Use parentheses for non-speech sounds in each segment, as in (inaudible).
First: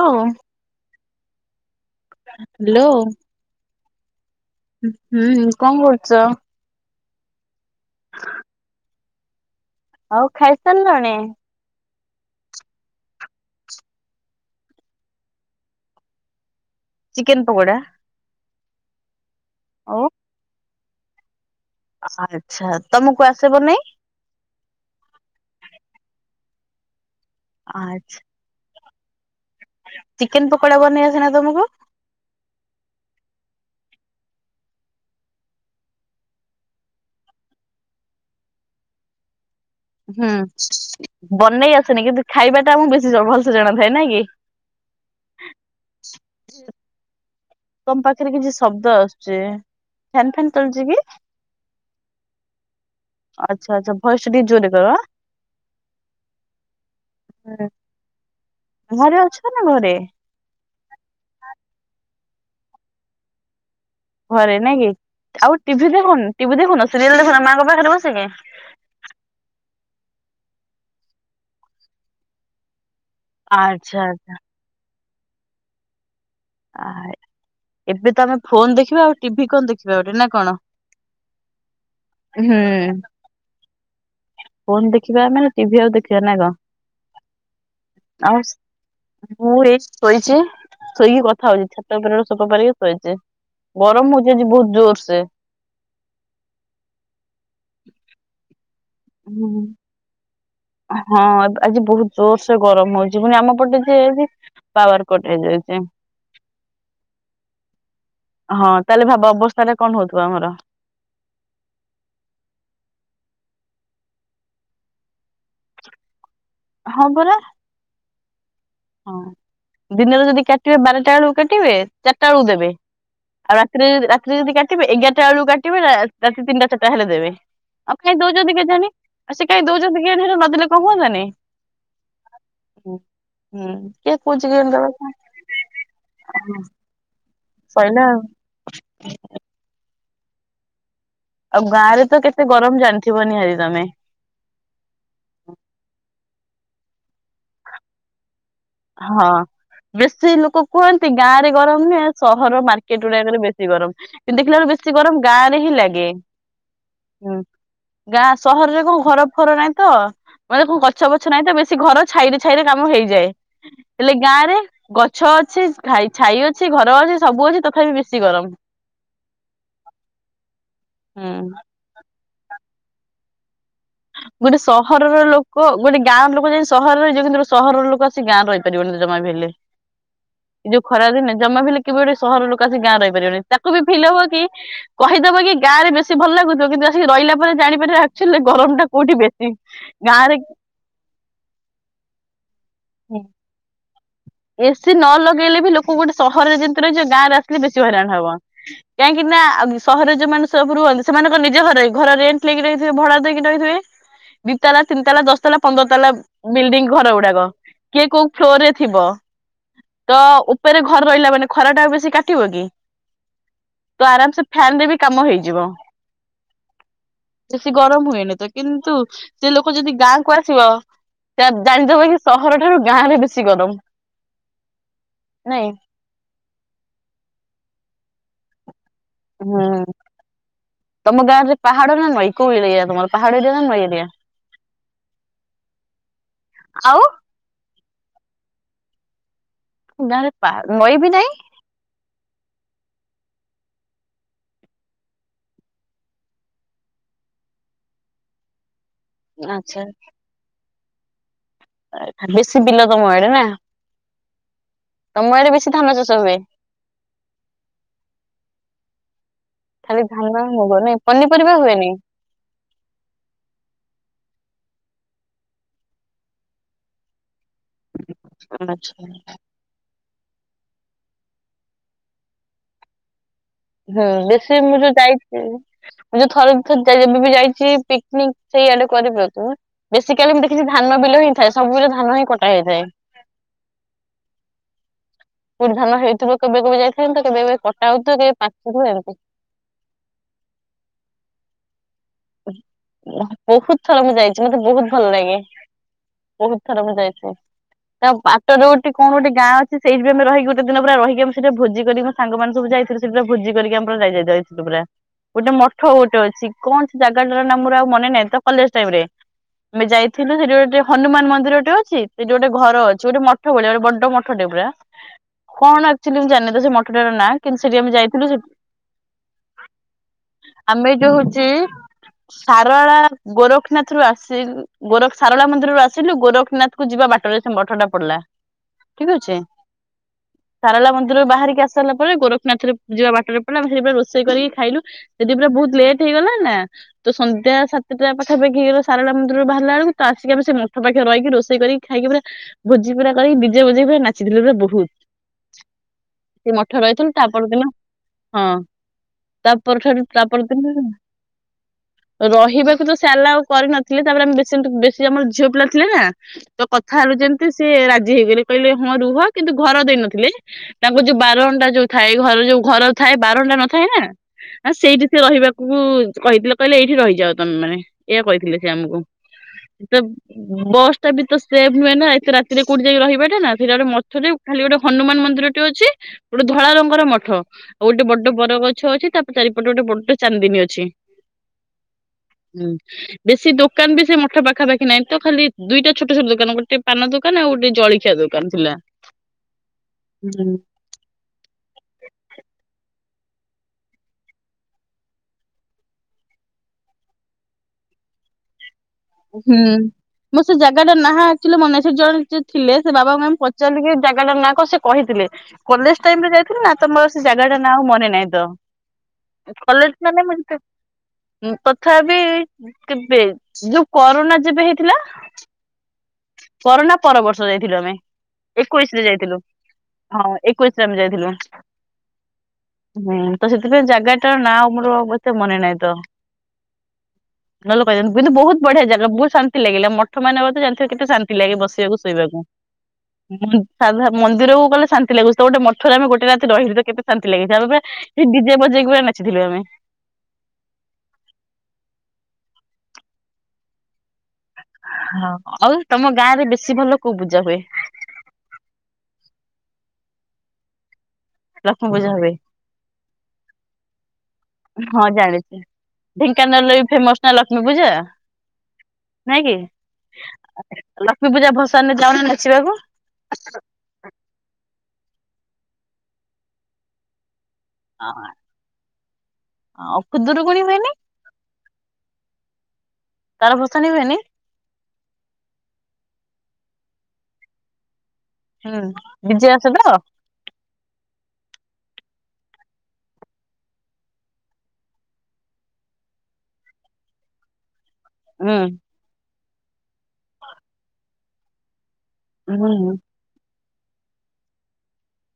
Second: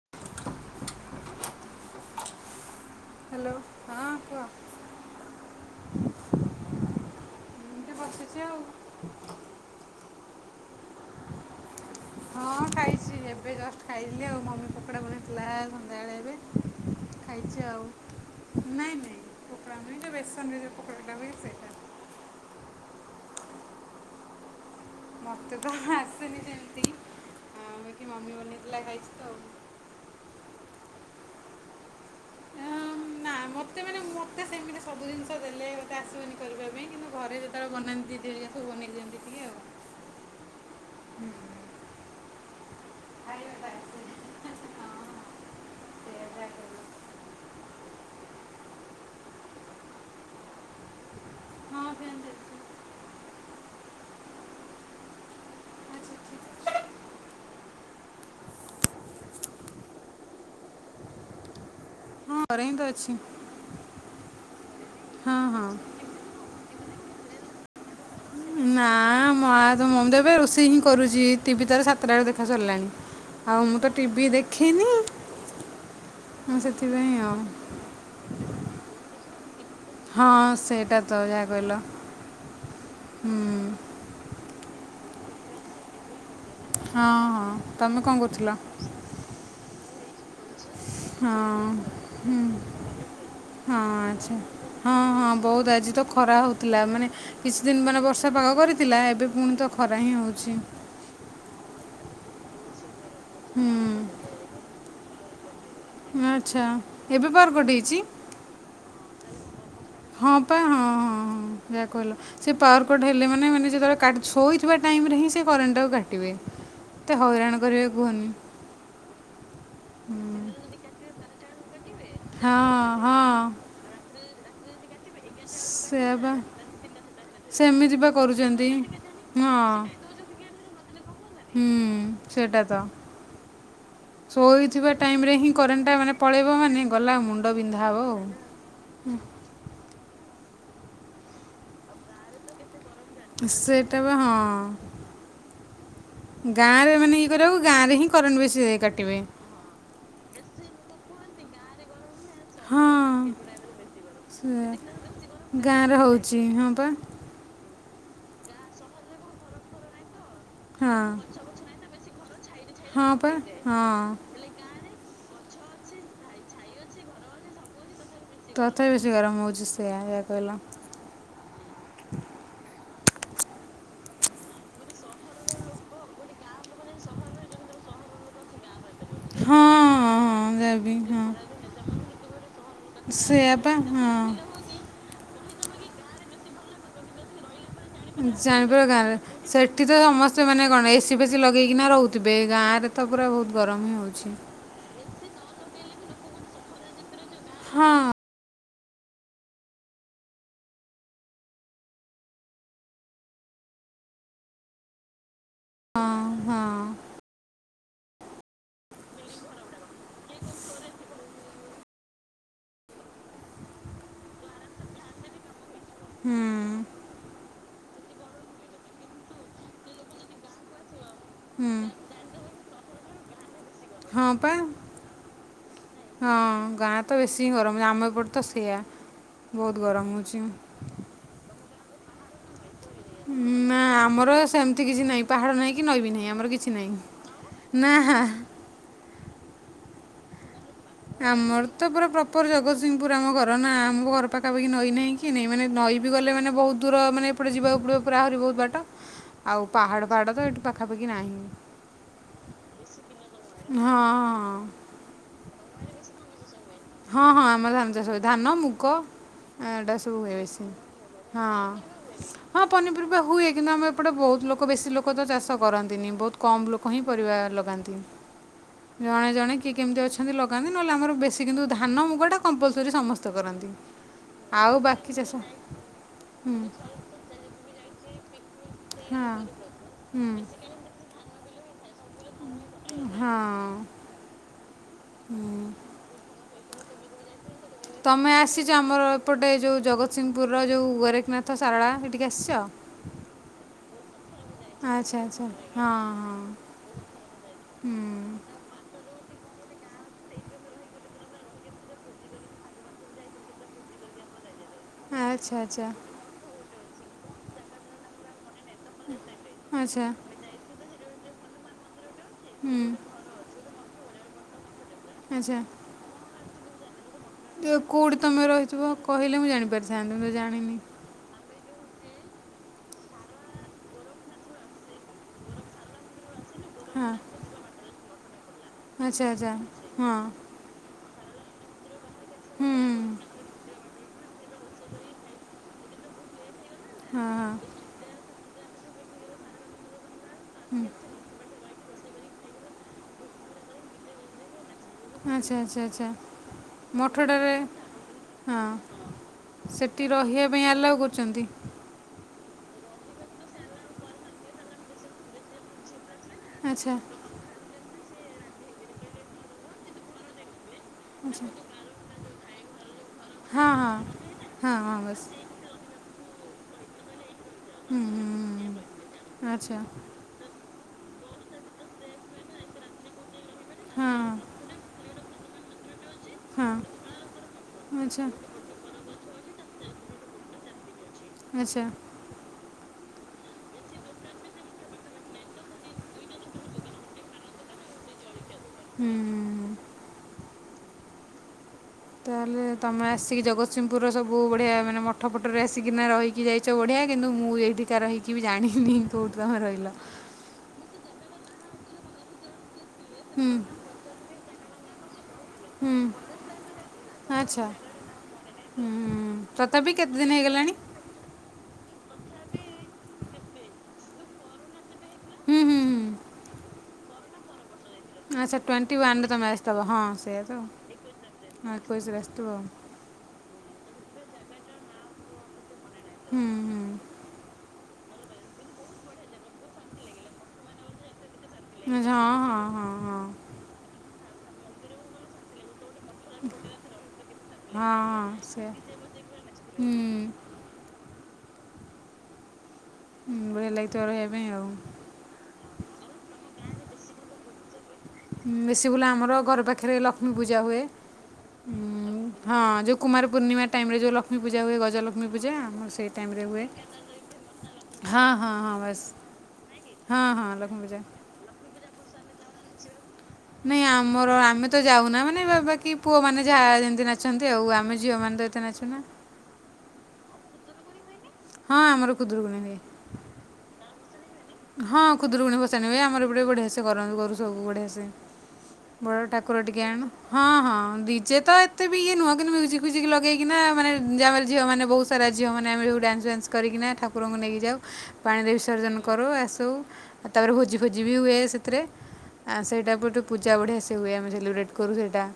ଆଉ। (inaudible) Hello. Hello ହଁ କୁହ। ହୁଁ କଣ କରୁଚ। ଏମିତି ବସିଛି ଆଉ। ଆଉ ଖାଇସାରିଲଣି। ହଁ ଖାଇଛି ଏବେ ଜଷ୍ଟ ଖାଇଥିଲି ଆଉ ମମି ପକଡା ବନେଇଥିଲା ସନ୍ଧ୍ୟାବେଳେ ଏବେ। ଚିକେନ ଖାଇଚି ପକୋଡା। ଆଉ ନାଇଁ ନାଇଁ ପକଡା। ଆଉ। ଟେସନରେ ଯୋଉ ପକଡା ଟା ହୋଇଅଛି। ଆଚ୍ଛା ତମକୁ ଆସେ ବନେଇ। ମତେ ତ ଆସେନି ସେମିତି ମମି କି ଆଚ୍ଛା ମମି ବନେଇଥିଲା ଖାଇଛି ତ ଆଉ। ଚିକେନ ପକୋଡା ବନେଇ ଆସେ ନା ତମକୁ। ଆଁ, (inaudible) ନା ମତେ ମାନେ ମତେ ସେମିତି ସବୁ ଜିନିଷ ଦେଲେ ମତେ ଆସିବନି କରିବା ପାଇଁ କିନ୍ତୁ ଘରେ ଯଦି ତାର ବନାନ୍ତି ଦିଦି ହରିକା କୁ ବନେଇ ଦିଅନ୍ତି ଟିକେ ଆଉ। ହୁଁ ବନେଇ ଆସେନି କିନ୍ତୁ ଖାଇବା ଟା ମୁଁ ବେଶୀ ଜଣ ଭଲସେ ଜଣାଥାଏ ନାଇଁ କି। ତମ ପାଖରେ କିଛି ଶବ୍ଦ ଆସୁଛି ଫ୍ୟାନ୍ ଫ୍ୟାନ୍ ଚାଲୁଛି କି। ଆଚ୍ଛା ଆଚ୍ଛା ଭଏସଟା ଟିକେ ଜୋରେ କର ଆଁ। ହୁଁ ଘରେ ଅଛ ନା ଘରେ। ହଁ ଘରେ ହିଁ ତ ଅଛି। ଘରେ ନାଇଁ କି ହଁ ଆଉ ହଁ। ଟିଭି ଦେଖୁନୁ ଟିଭି ଦେଖୁନ ସିରିଏଲ ଦେଖୁନ ମାଙ୍କ ପାଖରେ ବସିକି? ନା ମା ତ ମମି ଦେବେ ରୋଷେଇ ହିଁ କରୁଚି ଟିଭି ତାର ସାତଟାକୁ ଦେଖା ସରିଲାଣି। ଆଉ ମୁଁ ତ ଆଚ୍ଛା ଟିଭିି ଦେଖେନି ମୁଁ ସେଥିପାଇଁ ଆଚ୍ଛା। ଆଉ। ଏବେ ତ ଆମେ ଫୋନ ଦେଖିବ ଆଉ ଟିଭି କଣ ଦେଖିବା ଗୋଟେ ନା ହଁ କଣ? ସେଇଟା ତ ଯାହା କହିଲ। ହୁଁ। ହୁଁ ଫୋନ ଦେଖିବା ଆମେ ଟିଭି ଆଉ ଦେଖିବା ନା କଣ? ହଁ ହଁ ତମେ କଣ ଆଉ କହୁଥିଲ? ମୁଁ ଏଇ ଶୋଇଚି ଶୋଇକି ହଁ କ ଥା ହୋଉଚି ଛାତ ଉପରେ ଗୋଟେ ହୁଁ ସପ ପାରିକି ଶୋଇଚି ଗରମ ହୋଉଚି ଆଜି ବୋହୁତ ଜୋର ସେ ବୋହୁତ ଆଜି ତ ଖରା ହୋଉଥିଲା ମାନେ କିଛି ଦିନ ମାନେ ବର୍ଷା ପାଗ କରିଥିଲା ଏବେ ପୁଣି ତ ଖରା ପାଇଁ ହୋଉଛି। ହଁ ଆଜି ବୋହୁତ ଜୋର ସେ ଗରମ ହୋଉଚି ପୁଣି ଆମ ପଟେ ଯେ ହୁଁ ପାୱାର କଟ୍ ହେଇଯାଇଚି। ଆଛା ଏବେ ପାୱାରକଟ୍ ହେଇଚି? ହଁ ତାହେଲେ ଭାବ ଅବସ୍ଥା ଟା କଣ ହଉଥିବ ହଁ ଆମର ପା ହଁ ହଁ ହଁ ଯା କହିଲ। ସେ ପାୱାରକଟ୍ ହେଲେ ମାନେ ମାନେ ଯେତୋବେଳେ କା ଶୋଇଥିବା ଟାଇମ ରେ ହିଁ ସେ କରେଣ୍ଟଟାକୁ କାଟିବେ। ହଁ ଏତେ ପରା ହଇରାଣ କରିବେ କୁହନି। ହଁ ଦିନରେ ଯଦି କାଟିବେ ବାରଟା ବେଳକୁ କାଟିବେ ଚାରିଟା ବେଳକୁ ହଁ ଦେବେ ହଁ ଆଉ ରା ତିରେ ରାତିରେ ଯଦି କାଟିବେ ଏଗାର ଟାଳୁ କାଟିବୁ ସେୟା ପା ରାତି ତିନିଟା ଚାରଟା ହେଲେ ଦେବେ। ସେମିତି ଆଉ ପା କାଇଁ ଦୋଉଚନ୍ତି କରୁଛନ୍ତି କେଜାଣ ଆଉ ସେ ହଁ କାଇଁ ଦୋଉଚନ୍ତି ୟାଠାରୁ ନଦେଲେ କଣ ହୁଅନ୍ତାନି? ହୁଁ ସେଟା ତ। ହୁଁ କିଏ କହୁଛି କେମିତି ଦବା ଶୋଇଥିବା ପାଇଁ ଟାଇମ ରେ ହିଁ କରେଣ୍ଟ ଟା ମାନେ ପଳେଇବ ମାନେ ଗଲା ମୁଣ୍ଡ ବିନ୍ଧା ହବ ଆଉ। ଆଉ ଗାଁ ରେ ତ କେତେ ଗରମ ଜାଣିଥିବ ନିହାତି ତମେ? ସେଟା ହଁ ଗାଁରେ ମାନେ ଇଏ କରିବାକୁ ଗାଁ ରେ ହିଁ କରେଣ୍ଟ ବେଶୀ ଯାଏ ହଁ ବେଶୀ ଲୋକ କୁହନ୍ତି ଗାଁ ରେ ଗରମ ନୁହେଁ। ସହର ମାର୍କେଟ ହଁ ଗୁଡାକରେ ବେଶୀ ଗରମ କିନ୍ତୁ ସେ ଦେଖିଲା ବେଳେ ବେଶୀ ଗରମ ଗାଁ ରେ ହିଁ ଗାଁରେ ଲାଗେ। ହେଉଛି ହଁ ପା ହୁଁ ଗାଁ ସହରରେ କୋଉ ଘର ଫର ନାହିଁ ତ। ମାନେ କୋଉ ଗଛ ହଁ ଫଛ ନାହିଁ ତ ବେଶୀ ଘର ଛାଇ ଛାଇରେ କାମ ହଁ ପା ହେଇଯାଏ। ହଁ। ଗାଁରେ ଗଛ ଅଛି, ଛାଇ ଅଛି, ଘର ଅଛି ସବୁ ଅଛି ତଥାପି ବେଶୀ ଗରମ। ତଥାପି ବେଶୀ ଗରମ ହୋଉଚି ସେୟା ଏୟା କହିଲା। ହୁଁ। ଗୋଟେ ସହରର ଲୋକ ଗୋଟେ ଗାଁ ର ଲୋକ ଯାଦି ସହରରେ ରହିଯିବ। କିନ୍ତୁ ଗୋଟେ ସହରର ଲୋକ ଆସି ସିଏ ଗାଁ ରହିପାରିବନି ଜମା ବି ହେଲେ। ହଁ ହଁ ଏ ଯାହା ଯୋଉ ବି ଖରା ହଁ ଦିନେ ଯମା ବି ଲେଖିବନି ସହର ଲୋକ ଆସିକ ଗାଁ ରହିପାରିବେନି ସେୟା ତାକୁ ପା ବି ଫିଲ୍ ହବ ହଁ କି କହିଦେବ କି ଗାଁରେ ବେଶୀ ଭଲ ଲାଗୁଥିବ କିନ୍ତୁ ଆଶିକି ରହିଲା ପରେ ଜାଣିପାରିବା ଆକ୍ଚୁଆଲି ଗରମ ଟା କା କୋଉଠି ବେଶୀ। ସେଠି ତ ଗାଁରେ ସମସ୍ତେ ମାନେ କଣ ଏ ଏ ସି ଫେଶି ଲଗେଇକିନା ରୋହୁଥିବେ ଗାଁରେ ତ ପୁରା ବୋହୁତ ଗରମ ହିଁ ହୋଉଛି। ଏ ସିି ନ ଲଗେଇଲେ ବି ଲୋକ ଗୋଟେ ସହରରେ ଯେମିତି ରହିଚି ଗାଁ ରେ ଆସିଲେ ବେଶୀ ହଁ ହଇରାଣ ହବ। କାହିଁକି ନା ଆଗ୍ ସହରରେ ଯୋଉମାନେ ସବୁ ରୁହନ୍ତି ସେମାନଙ୍କ ନିଜ ଘର ଘରେ ରେଣ୍ଟ ନେଇକି ରହିଥିବେ ଭଡା ଦେଇକି ରହିଥିବେ। ଦିଇ ତାଲା ତିନି ତାଲା ଦଶ ତାଲା ପନ୍ଦର ହଁ ତାଲା ହଁ ବିଲ୍ଡିଙ୍ଗ ଘର ଗୁଡାକ କିଏ କୋଉ ଫ୍ଲୋର ରେ ଥିବ। ତ ଉପରେ ଘରେ ରହିଲା ମାନେ ଖରା ଟା ଆଉ ବେଶୀ କାଟିବ କି ତ ଆରାମ ସେ ଫ୍ୟାନ ରେ ବି କାମ ହେଇଯିବ। ହୁଁ ବେଶି ଗରମ ହୁଏନି ତ କିନ୍ତୁ ସେ ଲୋକ ଯଦି ଗାଁକୁ ଆସିବ। ହୁଁ ଜାଣିଦବ କି ସହର ଠାରୁ ଗାଁ ରେ ବେଶୀ ଗରମ। ହଁ ପା। ନାଇଁ? ହଁ ଗାଁରେ ତ ବେଶି ଗରମ୍ ଆମ ଏପଟେ ତ ସେୟା। ହୁଁ ତମ ଗାଁ ରେ ପାହାଡ ନା ନଈ କୋଉ (unintelligible) ତମର? ପାହାଡ ଏରିଆ ନଈ ନା ଏରିଆ? ଆମର ସେମ୍ତି କିଛି ନାହିଁ ପାହାଡ଼ ନାହିଁ କି ନଈ ବି ନାହିଁ ଆମର କିଛି ଆଉ। ନାହିଁ। ନା-ହାଁ। (unintelligible) (unintelligible) ନଈ ବି ନାହିଁ ଆମର ତ ପୁରା ପ୍ରପର୍ ଜଗତସିଂହପୁର ଆମ ଘର ନା, ଆମ ଘର ପାଖାପାଖି ନଈ ନାହିଁ କି ନାହିଁ ମାନେ ନଈ ବି ଗଲେ ମାନେ ବହୁତ୍ ଦୂର ମାନେ ଏପଟେ ଯିବାକୁ ପଡ଼ିବ ପୁରା ଆହୁରି ବହୁତ୍ ବାଟ, ଆଉ ଆଚ୍ଛା ପାହାଡ଼ ଫାହାଡ଼ ତ ଏଠି ପାଖାପାଖି ନାହିଁ। ବେଶି ବିଲ ତମ ଆଡେ ନା? ହଁଁ-ହଁ। ତମ ଆଡେ ବେଶି ଧାନ ଚାଷ ହୁଏ? ହଁ-ହଁ ଆମର ଧାନ ଚାଷ ହୁଏ ଧାନ, ମୁଗ ଖାଲି (unintelligible) ସବୁ ହୁଏ ଧାନ ବେଶି ମୁଗ ନାଇଁ ପନିପରିବା ହଁ। ହୁଏନି? ହଁ ପନିପରିବା ହୁଏ କିନ୍ତୁ ଆମ ଏପଟେ ବହୁତ୍ ଲୋକ ବେଶି ଲୋକ ତ ଚାଷ କରନ୍ତିନି ବହୁତ୍ କମ୍ ଲୋ କ ହିଁ ପରିବା ଲାଗନ୍ତି, ଆଚ୍ଛା ଜଣେ ଜଣେ କିଏ କେମ୍ତି ଅଛନ୍ତି ଲାଗନ୍ତି ନହେଲେ ଆମର ବେଶ୍ ଶି କିନ୍ତୁ ଧାନ ମୁଗଟା କମ୍ପଲ୍ସରି ସମସ୍ତେ କରନ୍ତି। ହୁଁ ବେଶି ଆଉ ମୁଁ ଯୋଉ ବାକି ଚାଷ ଯାଇଛି ମୁଁ ଯୋଉ ହୁଁ ଥରେ ଦି ଥର ଯେବେ ବି ଯାଇଛି ପିକନିକ୍ ସେଇଆଡେ ହଁ (unintelligible) ହୁଁ ବେଶିକାଲି ମୁଁ ଦେଖିଚି ଧାନ ବିଲ ହିଁ ଥାଏ, ସବୁ ବିଲ ଧାନ ହିଁ କଟା ହେଇଥାଏ। ହଁ। ହୁଁ କୋଉଠି ଧାନ ହେଉଥିବ ତ କେବେ-କେବେ (unintelligible) ତ କେବେ-କେବେ କଟା ହଉଥିବ ତମେ କେବେ ଆସିଛ ପାଚଥିବ ଆମର ଏମ୍ତି। ଏପଟେ ଯୋଉ ଜଗତସିଂହପୁରର ଯେଉଁ ଗୋରେଖନାଥ, ସାରଳା ବହୁତ୍ ଥର ମୁଁ ଯାଇଚି, ମତେ ବହୁତ୍ ଭଲ୍ ଲାଗେ ବହୁତ୍ ଥର ମୁଁ ଯାଇଛି। ତା ହୁଁ (unintelligible) କଣ ଗୋଟେ ଗାଁ ଅଛି, ସେଇଠି ଆମେ ରହିକି ଗୋଟେ ଦିନ ପୁରା ରହିକି ଆମେ ସେଇଟି ଭୋଜି (unintelligible) ସାଙ୍ଗମାନେ ସବୁ ଯାଇଥିଲୁ ସେଇଟି ପୁରା ଭୋଜି କରିକି ଆମେ ପୁରା ଯାଇ ଯାଇଥିଲୁ ପୁରା। ଗୋଟେ ଆଚ୍ଛା ଆଚ୍ଛା ମଠ ଗୋଟେ ଅଛି, କଣ ସେ ଜାଗାଟାର ନାଁ ମୋର ଆଉ ମନେ ନାହିଁ ତ। କଲେଜ୍ ଟାଇମ୍ ରେ ଆମେ ଆଚ୍ଛା ଯାଇଥିଲୁ, ସେଠି ଗୋଟେ ହନୁମାନ୍ ମନ୍ଦିର ଟେ ଅଛି। ସେଇଟି ଗୋଟେ ହୁଁ ଘର ଅଛି ଗୋଟେ ମଠ ଭଳିଆ ଗୋଟେ ବଡ ମଠଟେ ପୁରା। ଆଚ୍ଛା କଣ ଆକ୍ଚୁଆଲି ମୁଁ ଜାଣିନି ତ ସେ ମଠ ଟାର ନାଁ। କିନ୍ତୁ ଯେ ସେଠି ଆମେ କେଉଁଠି ଯାଇଥିଲୁ, ତୁମେ ରହିଥିବ କହିଲେ ମୁଁ ସେଠି ଜାଣିପାରିଥାନ୍ତି ମୁଁ ତ ଜାଣିନି ଆମେ ଯୋଉ ହଉଚି। ସାରଳା ଗୋରଖୀନାଥ ରୁ ଆସି ଗୋରଖ ସାରଳା ମନ୍ଦିରରୁ ଆସିଲୁ ଗୋରଖନାଥ କୁ ଯିବା ବାଟରେ ସେ ମଠ ଟା ପଡିଲା। ଠିକ ଅଛି। ଆଚ୍ଛା-ଆଚ୍ଛା ହଁ। ସାରଳା ମନ୍ଦିରରୁ ବାହାରିକି ଆସାରିଲା ପରେ ଗୋରଖନାଥରେ ହୁଁ ହୁଁ ଯିବା ବାଟରେ ପଡିଲା, ଆମେ ସେଇଠି ପୁରା ରୋଷେଇ କରିକି ଖାଇଲୁ। ସେଠି ପୁରା ବହୁତ୍ ଲେଟ୍ ହେଇଗଲା ନା, ତ ହଁ ସନ୍ଧ୍ୟା ହଁ ସାତ ଟା ପାଖାପାଖି ହେଇଗଲା ସାରଳା ମନ୍ଦିରୁ ବାହାରିଲା ବେଳକୁ ତ ଆସିକି ଆମେ ସେ ମଠ ପାଖେରେ ରହିିକି ରୋଷେଇ କରିକି ଖାଇକି ପୁରା ଭୋଜି ପୁରା କରିକି ଡିଜେ ବଜେଇ ପୁରା ନାଚିଥିଲୁ ପୁରା ବହୁତ୍। ଆଚ୍ଛା-ଆଚ୍ଛା-ଆଛା ତା ମଠ ଟାରେ ପରଦିନ ହଁ ତା ପରଠାରୁ ସେଠି ତା ରହିବା ପାଇଁ ପରଦିନ ଆଲାଓ କରୁଚନ୍ତି? ରହିବାକୁ ତ ସିଏ ଆଲାଉ କରିନଥିଲେ, ତାପରେ ଆମେ ବେଶି ଆମର ଝିଅ ପିଲା ଥିଲେ ନା। ତ ଆଚ୍ଛା କଥା ହେଲୁ ଯେମିତି ସିଏ ରାଜି ହେଇଗଲେ, କହିଲେ ହଁ ରୁହ କିନ୍ତୁ ଘର ଦେଇନଥିଲେ। ତାଙ୍କ ଯୋଉ ଆଚ୍ଛା ବାରଣ୍ଡା ଯୋଉ ଥାଏ ଘର ଯୋଉ ଘର ଥାଏ ବାରଣ୍ଡା ହଁ ନଥାଏ ହଁ ନା, ହଁ ହଁ ସେଇଠି ସିଏ ବାସ୍ ରହିବାକୁ କହିଥିଲେ କହିଲେ ଏଇଠି ରହିଯାଅ। ତମେମାନେ ହୁଁ ଏୟା ହୁଁ କହିଥିଲେ ସେ ଆମକୁ ହୁଁ ଆଚ୍ଛା ତ ବସ୍ ଟା ବି ତ ସେଫ୍ ନୁହେଁ ନା, ଏତେ ରାତିରେ କୋଉଠି ଯାଇକି ରହିବାଟା ନା। ସାଇଟା ଗୋଟେ ମଠରେ ହଁ ଖାଲି ଗୋଟେ ହନୁମାନ ମନ୍ଦିର ଟେ ଅଛି। ଗୋଟେ ଧଳା ହଁ ରଙ୍ଗର ମଠ ଆଉ ଗୋଟେ ଆଚ୍ଛା ବଡ ବରଗଛ ଅଛି, ତାପରେ ଚାରିପଟେ ଗୋଟେ ବଡ ଚାନ୍ଦିନୀ ଅଛି। ଆଚ୍ଛା। ହୁଁ। ବେଶୀ ଦୋକାନ ବି ସେ ମଠ ପାଖାପାଖି ନାହିଁ ତ ଖାଲି ଦିଟା ଛୋଟ ଛୋଟ ଦୋକାନ ଗୋଟେ ପାନ ଦୋକାନ ଆଉ ଗୋଟେ ଜଳଖିଆ ଦୋକାନ କାନ୍ ଥିଲା ହୁଁ ହଁ ତାହେଲେ ତମେ ଆସିକି ଜଗତସିଂପୁରର ସବୁ ବଢିଆ ମାନେ ମଠ ପଠରେ ଆସିକିନା ରହିକି ଯାଇକି ସେ ବଢ଼ିଆ କିନ୍ତୁ ମୁଁ ଏଇଠିକା ର ହୋଇକି ବି ଜାଣିନି। କେଉଁଠି ତମେ ହୁଁ ରହିଲ ମୋ ସେ ଜାଗାଟା ନା ଏକ୍ଟୁଲି ମନେ ସେ ଜଣେ ଥିଲେ ସେ ବାବା ମେ ହୁଁ ପଚାରିଲିକି ଜାଗା ଟା ନାଁ କଣ ସେ କହିଥିଲେ କଲେଜ ହୁଁ ଟାଇମ ରେ ଯାଇଥିଲେ ନା ତମର ସେ ଜାଗା ଟା ଆଚ୍ଛା ନା ଆ ମନେ ନାହିଁ ତ ହୁଁ ତଥାପି କଲେଜ କେତେ ମାନେ ଦିନ ଏମିତ ହେଇଗଲାଣି ତଥାପି କେବେ ଯୋଉ କରୋନା ଯେବେ ହେଇଥିଲା। ହୁଁ ହୁଁ ହୁଁ କରନା ପର ବର୍ଷ ଯାଇଥିଲୁ ଆମେ। ଆଚ୍ଛା ଏକୋଇଶ ଟ୍ୱେଣ୍ଟି ରେ ୱାନ୍ରେ ଯାଇଥିଲୁ ତମେ ଆସିଥିବ ହଁ ସେଇଆ ତ ଏକୋଇଶ ରେ ଆମେ ଯାଇଥିଲୁ। ଏକୋଇଶରେ ଆସିଥିବ ଆଉ ହୁଁ ତ ସେଥିପାଇଁ ଜାଗା ଟା ନାଁ ମୋର ଏତେ ମନେ ନାହିଁ ତ। ହୁଁ ହୁଁ ଲୋକ ଜା କିନ୍ତୁ ବହୁତ ବଢିଆ ଜାଗା ବହୁ ଶାନ୍ତି ଲାଗିଲା ମଠ ମାନେ ତ ଜାଣିିଥିବ କେତେ ଶାନ୍ତି। ଲାଗେ ବସିବାକୁ ଆଚ୍ଛା ହଁ ଶୋଇବାକୁ ହଁ ହଁ ହଁ ସାଧାରଣ ମନ୍ଦିରକୁ ଗଲେ ଶାନ୍ତି ଲାଗୁଛି ଗୋଟେ ମଠରେ ଆମେ ଗୋଟେ ରାତି ରହିଲୁ ତ କେତେ ଶାନ୍ତି ଲାଗିଥାିବଉ ହଁ ସେ ହଁ ଡିଜେ ସେଇଆ ବଜେଇକୁ ନାଚିଥିଲୁ ଆମେ ହୁଁ। ହୁଁ ବଢିଆ ଲାଗିଥିବର ହେବେ ଆଉ ହଁ ଆଉ ତମ ଗାଁ ରେ ବେଶୀ ଭଲ କୋଉ ପୂଜା ହୁଏ। ବେଶୀ ଭୁଲ ଆମର ଘର ପାଖରେ ଲକ୍ଷ୍ମୀ ପୂଜା ହୁଏ। ଲକ୍ଷ୍ମୀ ପୂଜା ହୁଏ? ହଁ ଯେଉଁ କୁମାର ପୂର୍ଣ୍ଣିମା ଟାଇମରେ ଯେଉଁ ଲକ୍ଷ୍ମୀ ପୂଜା ହୁଏ ଗଜ ଲକ୍ଷ୍ମୀ ପୂଜା ଆମ ସେଇ ଟାଇମ୍ ହୁ ଫେମସ୍ ଲକ୍ଷ୍ମୀ ପୂଜା ହଁ ହଁ ହଁ ବସ୍ ନାଇଁ କି? ହଁ ହଁ ଲକ୍ଷ୍ମୀପୂଜା। ଲକ୍ଷ୍ମୀ ପୂଜା ଭସାଣି ରେ ଯାଉନ ନାଚିବାକୁ। ନାଇଁ ଆମର ଆମେ ତ ଯାଉନା ମାନେ ବାବାକି ପୁଅ ମାନେ ଯାହା ଯେମିତି ନାଚନ୍ତି ହେଉ ଆମେ ଝିଅମାନେ ତ ଏତେ ନାଚୁ ନା। ଆଉ ଖୁଦରୁ ଗୁଣି ହୁଏନି? ହଁ ଆମର ଖୁଦୁରୁ କୁଣି ହୁଏ। ତାର ଭସାଣି ହୁଏନି? ହଁ ଖୁଦରୁକୁୁଣି ଭସାଣି ହୁଏ ଆମର ଏପଟେ ବଢିଆସେ କରନ୍ତୁ କରୁ ସବୁ ବଢିଆସେ। ହୁଁ ବଡ଼ ଡିଜେ ଠାକୁର ଆସେ ଟିକେ ତ ଆଣୁ ହଁ ହଁ ଡିଜେ ତ ଏତେ ବି ଇଏ ନୁହଁ କିନ୍ତୁ ମ୍ୟୁଜିକ ଫୁଜିକ ଲଗେଇକିନା ମାନେ ଝିଅ ମାନ ବହୁ ସାରା ଝିଅମାନେ ଆମେ ସବୁ ଡାନ୍ସ ୱାନ୍ସ କରିକିନା ଠାକୁରଙ୍କୁ ନେଇକ ଯାଉ ପାଣିରେ ହୁଁ ବିସର୍ଜନ କରୁ ଆସୁ ଆଉ ତାପରେ ଭୋଜି ଫୋଜି ବି ହୁଏ ସେଥିରେ ଆ ସେଇଟା ହୁଁ। ପଟେ ପୂଜା ବଢ଼ିଆ ସେ ହୁଏ ଆମେ ସେଲିବ୍ରେଟ୍ କରୁ ସେଇଟା।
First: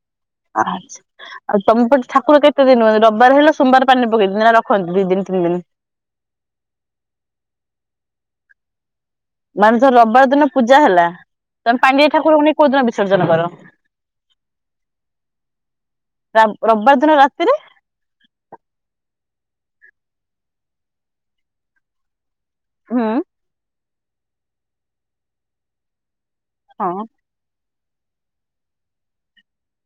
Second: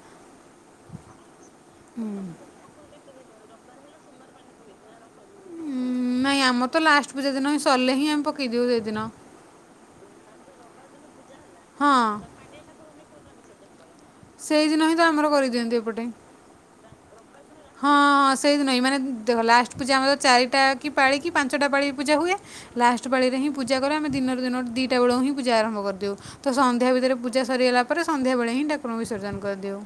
ଆ ଆଉ ତମପଟେ ଠାକୁର କେତେ ଦିନ ହୁଅନ୍ତି ରବିବାର ହେଲା ସୋମବାରାନି ପକେଇ ଦିିନ ରଖନ୍ତି ଦି ଦିନ? (unintelligible) ଉଁ ନାଇଁ ଆମର ତ ଲାଷ୍ଟ ପୂଜା ଦିନ ହିଁ ସରିଲେ ହିଁ ଆମେ ପକେଇଦେଉ ସେଇଦିନ। ମାନେ ଧର ରବିବାର ଦିନ ପୂଜା ହେଲା, ତମେ ହଁ ପାଣିରେ ଠାକୁରଙ୍କୁ ନେଇ କୋଉ ଦିନ ବିସର୍ଜନ କର? ସେଇଦିନ ହିଁ ତ ଆମର କରିଦିଅନ୍ତି ଏପଟେ। ରବି ରବିବାର ଦିନ ରାତିରେ? ହଁ ହଁ ସେଇଦିନହିଁ ମାନେ ଦେଖ ଲାଷ୍ଟ ପୂଜା ଆମର ଚାରିଟା କି ପାଳିକି ପାଞ୍ଚଟା ପାଳିି ପୂଜା ହୁଏ। ହୁଁ ଲାଷ୍ଟ ପାଳିରେ ହିଁ ପୂଜା କରୁ ଆମେ ଦିନରୁ ଦିନରୁ ଦିଟା ବେଳୁ ହିଁ ପୂଜା ଆରମ୍ଭ କରିଦେଉ ତ ସନ୍ଧ୍ୟା ହଁ। ଭିତରେ ପୂ ଜା ସରିଗଲା ପରେ ସନ୍ଧ୍ୟାବେଳେ ହିଁ ଠାକୁରଙ୍କୁ ବିସର୍ଜନ କରିଦେଉ।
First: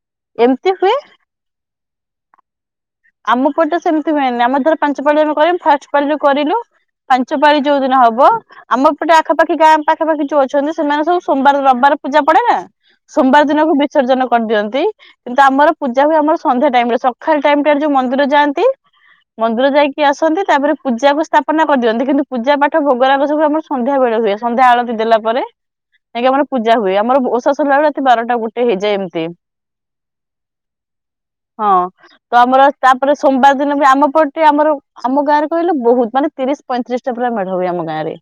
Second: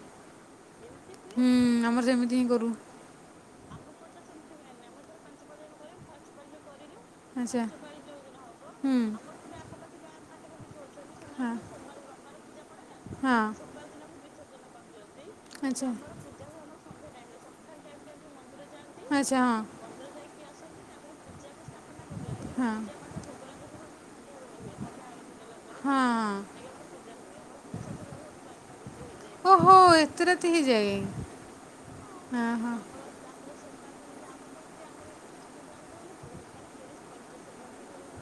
ଏମିତି ହୁଏ? ହୁଁ ଆମର ସେମିତି ହିଁ କରୁ। ଆମ ପଟେ ସେମିତି ହୁଏନି ଆମର ଧର ପାଞ୍ଚ ପାଳି ଆମେ କରିମୁ ଫାଷ୍ଟ ପାଳିରୁ କରିଲୁ ପାଞ୍ଚ ପାଳି ଆଚ୍ଛା ଯୋଉ ଦିନ ହବ ଆମ ହୁଁ। ଏପଟେ ଆଖାପାଖି ଗାଁ ପାଖାପାଖି ଯୋଉ ଅଛନ୍ତି ସେମାନେ ସବୁ ହଁ ସୋମବାର ରବିବାର ପୂଜା ପଡେ ନା। ସୋମବାର ହଁ। ଦିନ କୁ ବି ବିସର୍ଜନ କରିଦିଅନ୍ତି, କିନ୍ତୁ ଆମର ଆଚ୍ଛା। ପୂଜା ହୁଏ ଆମର ସନ୍ଧ୍ୟା ଟାଇମ୍ ରେ ସକାଳ ଟାଇମ ଟାରେ ଯୋଉ ମନ୍ଦିର ଯାଆନ୍ତି। ଆଚ୍ଛା ହଁ। ମନ୍ଦିର ଯାଇକି ଆସନ୍ତି ତାପରେ ପୂଜାକୁ ସ୍ଥାପ ପନା କରିଦିଅନ୍ତି, କିନ୍ତୁ ପୂଜା ହଁ ପାଠ ଭୋଗରାଗ ସବୁ ଆମର ସନ୍ଧ୍ୟାବେଳେ ହୁଏ। ସନ୍ଧ୍ୟା ଆଳତି ଦେଲା ପରେ ଜାଇଁକି ଆମର ହଁ ପୂଜା ହୁଏ ଆମର ଓଷା ସରିଲା ବେଳେ ରାତି ବାରଟା, ଗୋଟେ ହେଇଯାଏ ଏମିତି। ତି ହେଇଯାଏ। ହଁ। ତ ହଁ ଆମର ହଁ ତାପରେ ସୋମବାର ଦିନ ବି ଆମ ପଟେ ଆମର ଆମ ଗାଁରେ କହିଲେ ବହୁତ ମାନେ ତିରିଶ, ପଇଁତିରିଶ ଟା ପୁରା ମେଢ ହୁଏ ଆମ ଗାଁ ରେ।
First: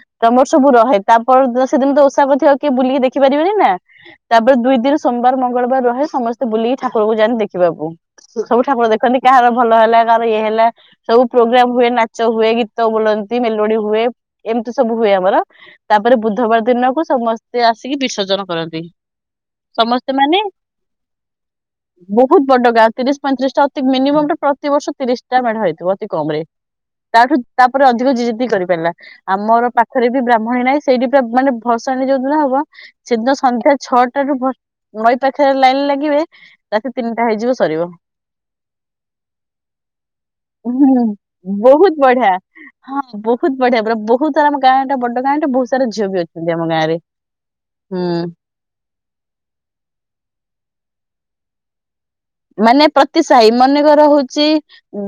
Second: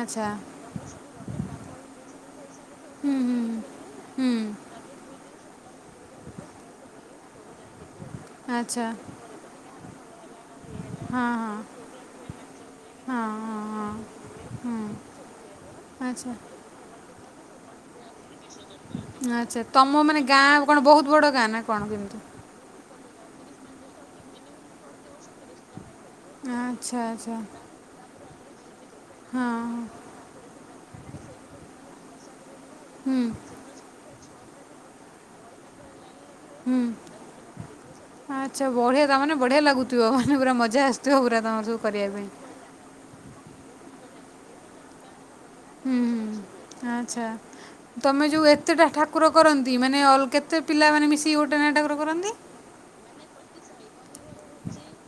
ଆଚ୍ଛା ତମର ସବୁ ରହେ, ତାପର ଦିନ ସେଦିନ ତ ଓଷା କରିଥିବେ କିଏ ବୁଲିକି ହୁଁ ଦେଖି ହୁଁ ପାରିବେନି ନା। ହୁଁ ତାପରେ ଦୁଇ ଦିନ ସୋମବାର, ମଙ୍ଗଳବାର ରହେ ସମସ୍ତେ ବୁଲିକି ଠାକୁରଙ୍କୁ ଯାନ୍ତି ଦେଖିବାକୁ। ସବୁ ଠାକୁର ଆଚ୍ଛା। ଦେଖନ୍ତି କାହାର ଭଲ ହେଲା କାହାର ଇଏ ହେଲା। ହଁ ସବୁ ହଁ ପ୍ରୋଗ୍ରାମ ହୁଏ ନାଚ ହୁଏ ଗୀତ ହଁ ବୋଲନ୍ତି ମେଲୋଡି ହଁ ହୁଏ ହଁ ଏମିତି ହୁଁ ସବୁ ହୁଏ ଆମର। ତାପରେ ଆଚ୍ଛା ବୁଧବାର ଦିନକୁ ସମସ୍ତେ ଆସିକି ବିସର୍ଜନ କରନ୍ତି। ଆଚ୍ଛା ତମ ମାନେ ଗାଁ କଣ ବହୁତ ବଡ ଗାଁ ନା କଣ କେମିତି? ବହୁତ ବଡ ଗାଁ ତିରିଶ, ପଇଁତିରିଶଟା ଅତି ମିନିମମ୍ ଟା ପ୍ରତି ବର୍ଷ ତିରିଶଟା ମେଢହେଇଥିବ। ଅତି କମ୍ ରେ ଆଚ୍ଛା ତାଠୁ ଆଚ୍ଛା ତା ଏପଟେ ଅଧିକ ଯିଏ ଯେତିକି କରିପାରିଲା, ହଁ ଆମର ପାଖରେ ବି ବ୍ରାହ୍ମଣୀ ନାହିଁ ସେଇଠି ପୁରା ମାନେ ଭସାଣୀ ଯୋଉଦିନ ହବ ହଁ ହୁଁ ସେଦିନ ସନ୍ଧ୍ୟା ଛଅଟା ରୁ ଭ ନଈ ପାଖରେ ଲାଇନ୍ ଲାଗିବେ ହୁଁ ରାତି ତିନିଟା ହେଇଯିବ ସରିବ। ଆଚ୍ଛା ବଢିଆ ତାମାନେ ବଢିଆ ଲାଗୁଥିବ ମାନେ ପୁରା ମଜା ହୁଁ ଆସୁଥିବ ପୁରା ତମର ସବୁ ବହୁତ କରିବା ପାଇଁ। ବଢିଆ। ହଁ ବହୁତ ବଢିଆପୁରା ବହୁତ ସାରା ଆମ ଗାଁଟା ବଡ ଗାଁଟା ବହୁତ ତାର ହୁଁ ଝିଅ ବି ହୁଁ ଅଛନ୍ତି ଆମ ଗାଁ ରେ, ହୁଁ। କେତେଟା ଠାକୁର କରନ୍ତି ମାନେ ଅଲ୍ କେତେ ପିଲାମାନେ ମିଶିକି ଗୋଟେ ନେଖା ଠାକୁର କରନ୍ତି? ମାନେ ପ୍ରତିସାହି ମନେକର ହଉଛି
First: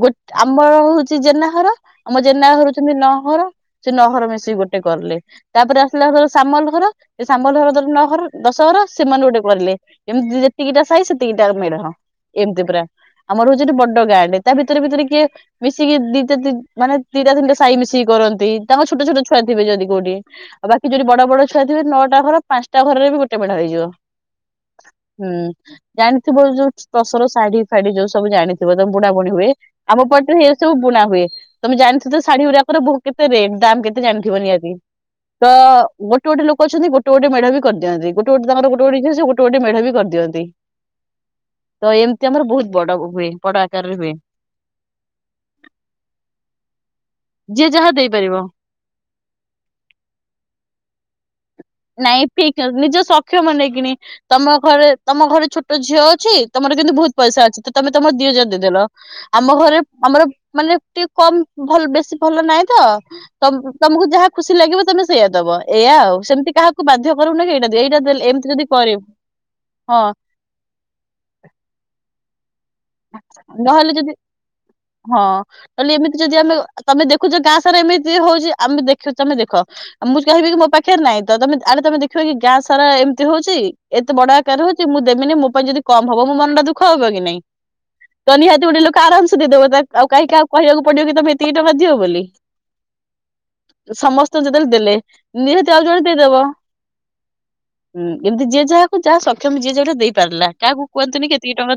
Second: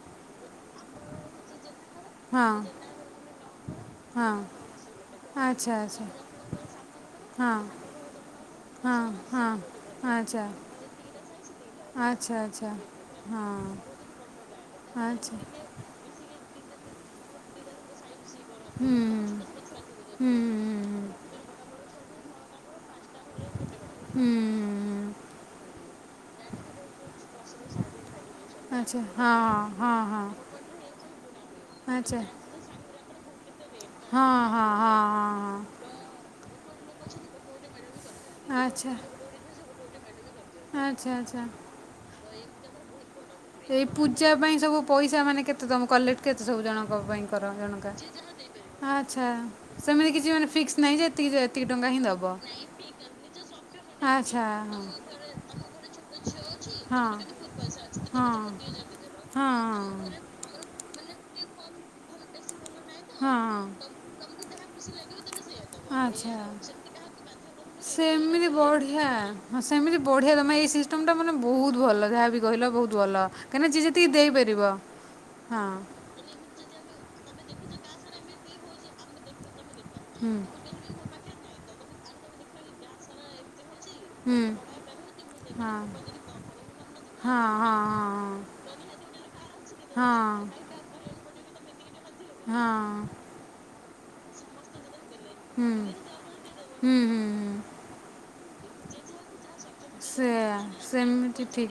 ଗୋଟ ଆମର ହଉଛି ଜେନାଘର ଆମ ଜେନା ହଁ ହଉଛନ୍ତି ନହର, ସେ ନହର ହଁ ମିଶିକି ଗୋଟେ କଲେ, ଆଚ୍ଛା ତାପରେ ଆଚ୍ଛା ଆସିଲା ଘର ସାମଲ ଘର ସେ ସାମଲ ହଁ ଘର ଧର ନଅ ଘର ଦଶ ଘର ହଁ ସେମାନେ ଗୋଟେ ହଁ କରିଲେ, ଏମିତି ଆଚ୍ଛା ଯେତିକିଟା ସାଇ ସେତିକିଟା ମେଢ। ଏମତି ପୁରା, ଆମର ହଉଛି ଏଠି ବଡ ଗାଁ ଟେ ତା ଭିତରେ-ଭିତରେ କିଏ ମି ମିଶିକି ଦିଟା ଦି ମାନେ ଦିଟା, ତିିନିଟା ସାଇ ମିଶିକି କରନ୍ତି। ତାଙ୍କ ଛୋଟଛୋଟ ଛୁଆ ଥିବେ ଯଦି କୋଉଠି, ଆଉ ବାକି ଯଦି ବଡ ବଡ ଛୁଆ ଥିବେ ନଅଟା ଘର। ପାଞ୍ଚଟା ଘରରେ ବି ଗୋଟେ ମେଢ ହେଇଯିବ, ହୁଁ ଜାଣିଥିବୁ ଯୋଉ ଟସର ଶାଢୀ ଫାଢୀ ଯୋଉ ସବୁ ଜାଣିଥିବ ତମ ବୁଣା ବୁଣି ହୁଏ ଆମ ପଟରେ ଏସବୁ ବୁଣା ହୁଏ। ତମେ ଜାଣିଥିବ ତ ଶାଢୀ ଗୁଡାକର ବହୁ କେତେ ରେଟ୍ ଦାମ୍ କେତେ ଜାଣିଥିବ ନିହାତି। ତ ଗୋଟେ ଗୋଟେ ଲୋକ ଅଛନ୍ତି ଗୋଟେ ଗୋଟେ ମେଢ ବି କରିଦିଅନ୍ତି ଗୋଟେ ଗୋଟେ ତାଙ୍କର ଗୋଟେ ଆଚ୍ଛା ଗୋଟେ ଇଚ୍ଛା ସେ ଗୋ ଗୋଟେ ଗୋଟେ ମେଢ ବି କରିଦିଅନ୍ତି। ଆଚ୍ଛା ଆଚ୍ଛା। ତ ଏମିତି ଆମର ବହୁତ ବଡ ହୁଏ। ବଡ ଏଇ ଆକାରରେ ହୁଏ ପୂଜା ପାଇଁ ସବୁ ପଇସା ମାନେ କେତେ ତମେ କଲେକ୍ଟ କେତ ସବୁ ଜଣଙ୍କ ପାଇଁ? କର ଯିଏ ଜଣଙ୍କା ଯାହା ଦେଇପାରିବ। ଆଚ୍ଛା ସେମିତି କିଛି ଫିକ୍ସ ନାଇ ଯେ ଏତିକି ଟଙ୍କା ହିଁ ଦେବ ନାଇଁ ଫିକ୍ ନିଜ ସକ୍ଷମ ନେଇକିନି ଆଚ୍ଛା ତମ ଘରେ ତମ ଘରେ ଛୋଟ ଝିଅ ଅଛି ତମର କିନ୍ତୁ ହଁ ବହୁତ ହଁ ପଇସା ଅଛି ତ ତମେ ତମର ଦି ହଜାର ହଁ ଦେଇଦେଲ ଆମ ଘରେ ହଁ। ଆମର ମାନେ ଟିକେ କମ ଭଲ ବେଶୀ ଭଲ ନାହିଁ ତ ତମ ହଁ। ତମକୁ ଯାହା ଖୁସି ଲାଗିବ ତମେ ସେଇଆ ଦବ ଏଇୟା ଆଉ ଆଚ୍ଛା। ସେମିତି କାହାକୁ ବାଧ୍ୟ କରିବୁନି କି ଏଇଟା ଦେ ଏଇଟା ଦେଲେ ଏମିତି ସେମିତି ଯଦି କରିବୁ ବଢିଆ ହଁ ସେମିତି ବଢିଆ ତମେ ଏଇ ତମେ ମାନେ ବହୁତ ଭଲ ଯାହା ବି କହିଲ ବହୁତ ଦୁଆଲ କାହିଁକିନା ଯିଏ ନହେଲେ ଯଦି ଯେତିକି ଦେଇପାରିବ ହଁ। କହିଲି ଏମିତି ଯଦି ଆମ ତମେ ଦେଖୁଛ ଗାଁ ସାର ଏମିତି ହଉଛି ଆମେ ଦେଖୁ ତମେ ଦେଖ ଆଉ ମୁଁ ହୁଁ। କହିବି କି ମୋ ପାଖରେ ନାହିଁ ତମେ ଆଡେ ତମେ ଦେଖିବା କି ଗାଁ ସାରା ଏମିତି ହଉଛି। ଏତେ ବଡ ହୁଁ। ଆକାର ହଉଛି ମୁଁ ଦେବିନି ମୋ ପାଇଁ ହଁ। ଯଦି କମ ହବ ମୋ ମନ ଟ ଦୁଃଖ ହବ କି ନାଇଁ। ହଁ ହଁ। ତ ହଁ। ନିହାତି ଗୋଟେ ଲୋକ ଆରାମସେ ଦେଇଦେବ ତା ଆଉ କାହିଁକି ହଁ କାହାକୁ କହିବାକୁ ପଡିବ କି ତମେ ଏତିକି ଟଙ୍କା ଦିଅ ବୋଲି ହଁ ସମସ୍ତ ଯେତେବେଳେ ଦେଲେ ନିହାତି ହୁଁ ଆଉ ହୁଁ ଜଣେ ଦେଇଦବ ହୁଁ ହୁଁ ଉଁ କେମିତି ଯିଏ ଯାହାକୁ ଯାହା ସକ୍ଷମ ଯିଏ ଦେଇ ସେ ପାରିଲା କାହାକୁ କୁହୁନ୍ତି କି ସେମିତି ଏତିକି ଟଙ୍କା ଠିକ୍